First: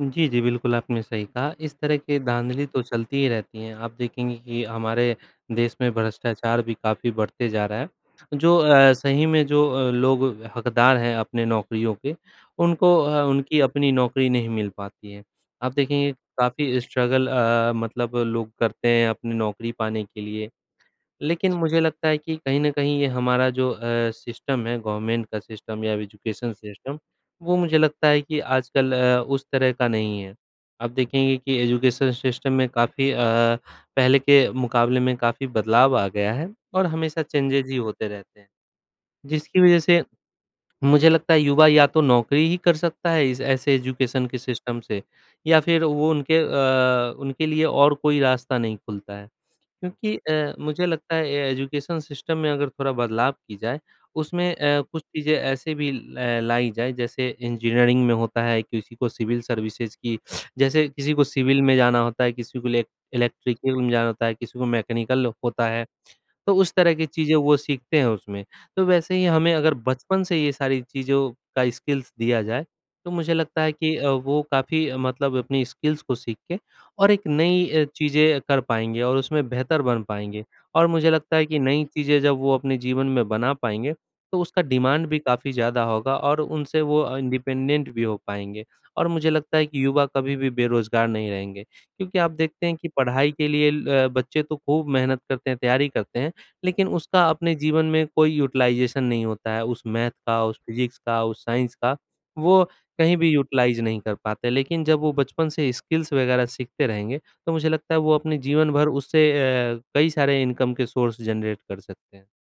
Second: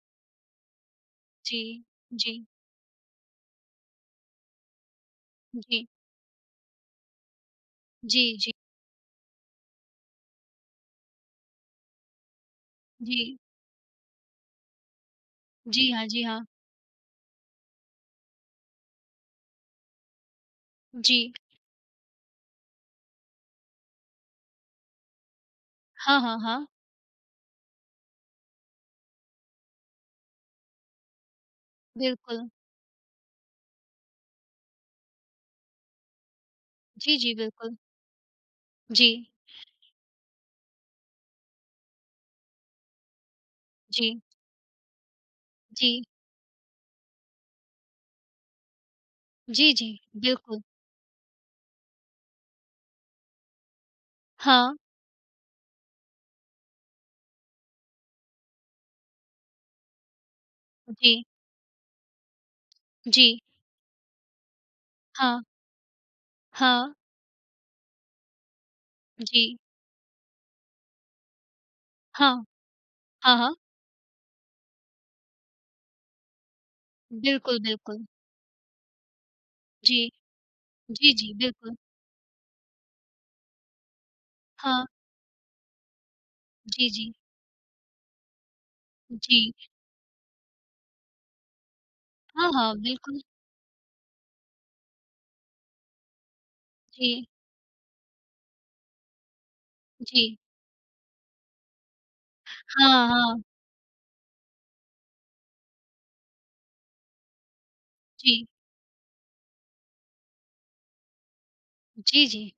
जी, जी। बिल्कुल आपने सही कहा, इस जी। तरह की जी। धांधली तो चलती ही रहती हैं। आप देखेंगे कि हमारे देश जी। में भ्रष्टाचार भी काफ़ी बढ़ते जा रहा है, जी, जी। जो अ, सही में जो अ, लोग हकदार हैं अपने नौकरियों के उनको अ, जी। उनकी अपनी नौकरी नहीं मिल पाती है। आप जी हाँ, देखेंगे जी हाँ। काफ़ी स्ट्रगल अ, मतलब लोग करते हैं अपनी नौकरी पाने के लिए। जी। लेकिन मुझे लगता है कि कहीं न कहीं ये हमारा जो अ, सिस्टम है गवर्नमेंट का सिस्टम या हाँ, हाँ, एजुकेशन हाँ। सिस्टम वो मुझे लगता है कि आजकल अ, उस तरह का नहीं है। आप देखेंगे कि एजुकेशन बिल्कुल। सिस्टम में काफ़ी अ, पहले के मुकाबले में काफ़ी बदलाव आ गया है और जी, हमेशा जी। चेंजेज़ ही बिल्कुल। होते रहते हैं जी। जिसकी वज़ह से मुझे लगता है युवा या तो नौकरी ही कर सकता है इस ऐसे जी। एजुकेशन के सिस्टम से या फिर जी। वो उनके अ, उनके लिए और कोई रास्ता नहीं खुलता है। जी, जी। क्योंकि अ, बिल्कुल। मुझे लगता है अ, एजुकेशन सिस्टम में अगर थोड़ा बदलाव की जाए उसमें हाँ। अ, कुछ चीज़ें ऐसे भी ल लाई जाए जैसे इंजीनियरिंग में होता है, किसी को सिविल सर्विसेज़ की जैसे किसी को जी। सिविल में जाना होता है, किसी को इले जी। इलेक्ट्रिकल में जाना होता है, मैकेनिकल हाँ। होता है तो उस तरह हाँ। की चीज़ें वो सीखते हैं उसमें। तो वैसे ही हमें जी। अगर बचपन से ये सारी चीज़ों का स्किल्स दिया हाँ। जाए तो मुझे हाँ, हाँ। लगता है कि अ, वो काफ़ी मतलब अपनी स्किल्स को सीख के और एक बिल्कुल, नई अ, बिल्कुल। चीज़ें कर पाएँगे और उसमें बेहतर जी। बन पाएँगे। और मुझे जी, जी। लगता है कि बिल्कुल। नई चीज़ें जब वो अपने जीवन में बना पाएँगे तो उसका हाँ। डिमांड भी काफ़ी ज़्यादा होगा और उनसे जी, वो जी। अ, इंडिपेंडेंट भी हो पाएँगे। और मुझे जी। लगता है कि युवा कभी भी बेरोज़गार नहीं रहेंगे। क्योंकि आप हाँ, देखते हाँ। हैं कि बिल्कुल। पढ़ाई के लिए ल बच्चे तो खूब मेहनत करते हैं, तैयारी करते हैं, लेकिन उसका जी। अपने जीवन में कोई यूटिलाइज़ेशन नहीं होता है, उस मैथ जी। का, उस फिज़िक्स का, उस साइंस का, वो हाँ, कहीं भी हाँ। यूटिलाइज़ नहीं कर पाते। लेकिन जब वो बचपन से स्किल्स वग़ैरह सीखते रहेंगे तो मुझे लगता है वो अपने जी। जीवन भर उससे अ, कई सारे इनकम के सोर्स जनरेट कर सकते हैं। जी, जी।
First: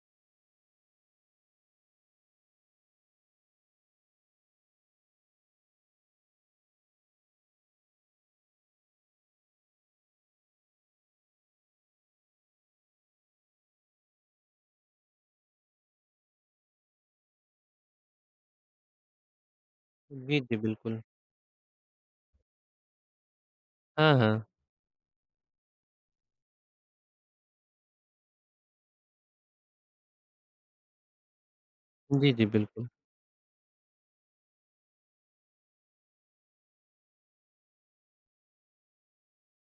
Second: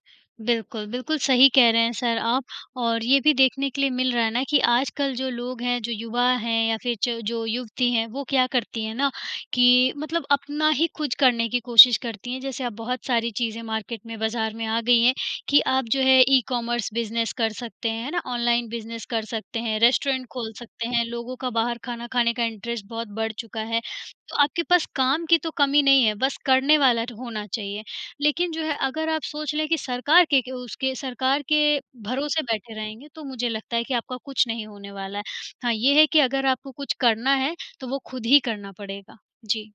बिल्कुल, बिल्कुल सही कह रहे हैं सर आप, और ये भी देखने के लिए मिल रहा है ना कि आजकल जो लोग हैं, जो युवा हैं या फिर च जो युवती हैं वो क्या करती हैं ना कि मतलब अपना ही कुछ करने की कोशिश करती हैं, जैसे आप बहुत सारी चीज़ें मार्केट में बाज़ार में आ गईं है कि आप जो है ई कॉमर्स बिज़नेस कर सकते हैं, है ना, ऑनलाइन बिज़नेस कर सकते हैं, रेस्टोरेंट जी, खोल जी। सकते बिल्कुल। हैं। लोगों का बाहर खाना खाने का इंटरेस्ट बहुत बढ़ चुका है, हाँ, तो हाँ। आपके पास काम की तो कमी नहीं है, बस करने वाला होना चाहिए। लेकिन जो है अगर आप सोच लें कि सरकार के के उसके सरकार के जी, भरोसे जी। बैठे बिल्कुल। रहेंगे तो मुझे लगता है कि आपका कुछ नहीं होने वाला है। हाँ, ये है कि अगर आपको कुछ करना है तो वो खुद ही करना पड़ेगा। जी।